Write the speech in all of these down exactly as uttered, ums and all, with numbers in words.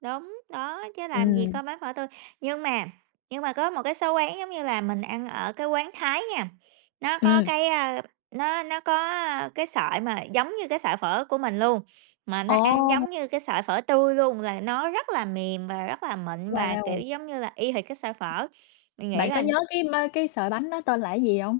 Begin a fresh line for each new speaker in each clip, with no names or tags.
Đúng, đó, chứ làm gì
Ừm.
có bán phở tươi nhưng mà nhưng mà có một cái số quán, giống như là, mình ăn ở cái quán Thái nha, nó có
Ừm.
cái, ơ, nó nó có, ơ, cái sợi mà giống như cái sợi phở của mình luôn, mà nó ăn
Ồ.
giống như cái sợi phở tươi luôn, rồi nó rất là mềm và rất là mịn, và, kiểu
Wow!
giống như là, y hệt cái sợi phở, mình nghĩ
Bạn có
là
nhớ cái ma cái sợi bánh đó tên là cái gì hông?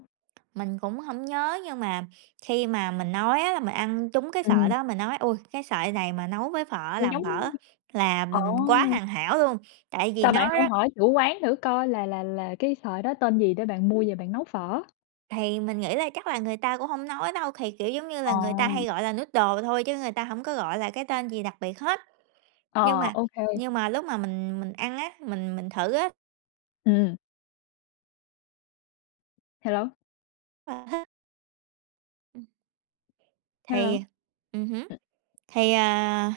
Mình cũng hổng nhớ, nhưng mà khi mà mình nói á là mình ăn trúng cái sợi
Ừm.
đó, mình nói: "Ôi, cái sợi này mà nấu với phở,
Thì
làm
giống
phở là
ồ!
quá hoàn hảo luôn", tại vì
Sao bạn
nó
không
đó
hỏi chủ quán thử coi là là là cái sợi đó tên gì để bạn mua về bạn nấu phở?
Thì mình nghĩ là chắc là người ta cũng hông nói đâu, thì, kiểu giống như
Ờ.
là, người ta hay gọi là noodles thôi chứ người ta hổng có gọi là cái tên gì đặc biệt hết. Nhưng
Ờ,
mà
OK.
nhưng mà lúc mà mình mình ăn á, mình mình thử á
Ừm. Hello.
Ờ ha.
Hello.
Thì ừm hứm, thì, à,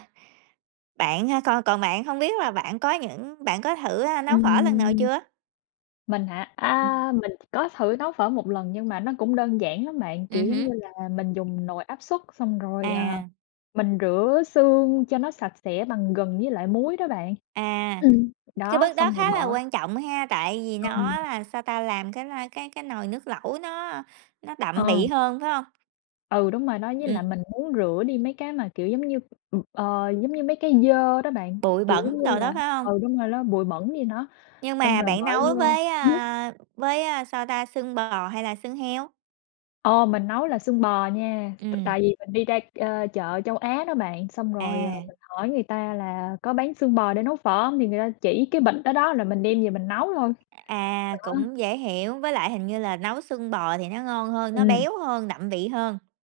bạn, a con còn bạn hông biết là bạn có những bạn có thử, ơ, nấu phở lần nào
Ừm.
chưa?
Mình hả? A, mình có thử nấu phở một lần nhưng mà nó cũng đơn giản lắm bạn,
Ừm
kiểu giống
hứm.
như là, mình dùng nồi áp suất xong rồi, à,
À.
mình rửa xương cho nó sạch sẽ bằng gừng với lại muối đó bạn
À.
ừm,
Cái
đó,
bước đó
xong rồi
khá là
bỏ
quan trọng ha, tại vì
Ừm.
nó là, sao ta, làm cái lai cái cái nồi nước lẩu nó nó đậm
Ờ.
vị hơn, phải hông?
Ừ, đúng rồi đó. Với lại
Ừm.
mình muốn rửa đi mấy cái mà, kiểu giống như, ừm, ờ, giống như, mấy cái dơ đó bạn,
Bụi
kiểu,
bẩn
giống như
đồ
là
đó, phải không?
ừ, đúng rồi, ló bụi bẩn gì đó,
Nhưng
xong
mà
rồi
bạn
bỏ
nấu
vô
với,
hửm?
a, với, a, sao ta, xương bò hay là xương heo?
Ồ, mình nấu là xương bò nha. T
Ừm.
tại vì mình đi ra, ơ, chợ Châu Á đó bạn, xong rồi, ờ,
À.
mình hỏi người ta là có bán xương bò để nấu phở hông, thì người ta chỉ cái bịch đó, đó là mình đem về mình nấu thôi. Đó.
À, cũng dễ hiểu. Với lại hình như là nấu xương bò thì nó ngon hơn, nó
Ừm.
béo hơn, đậm vị hơn.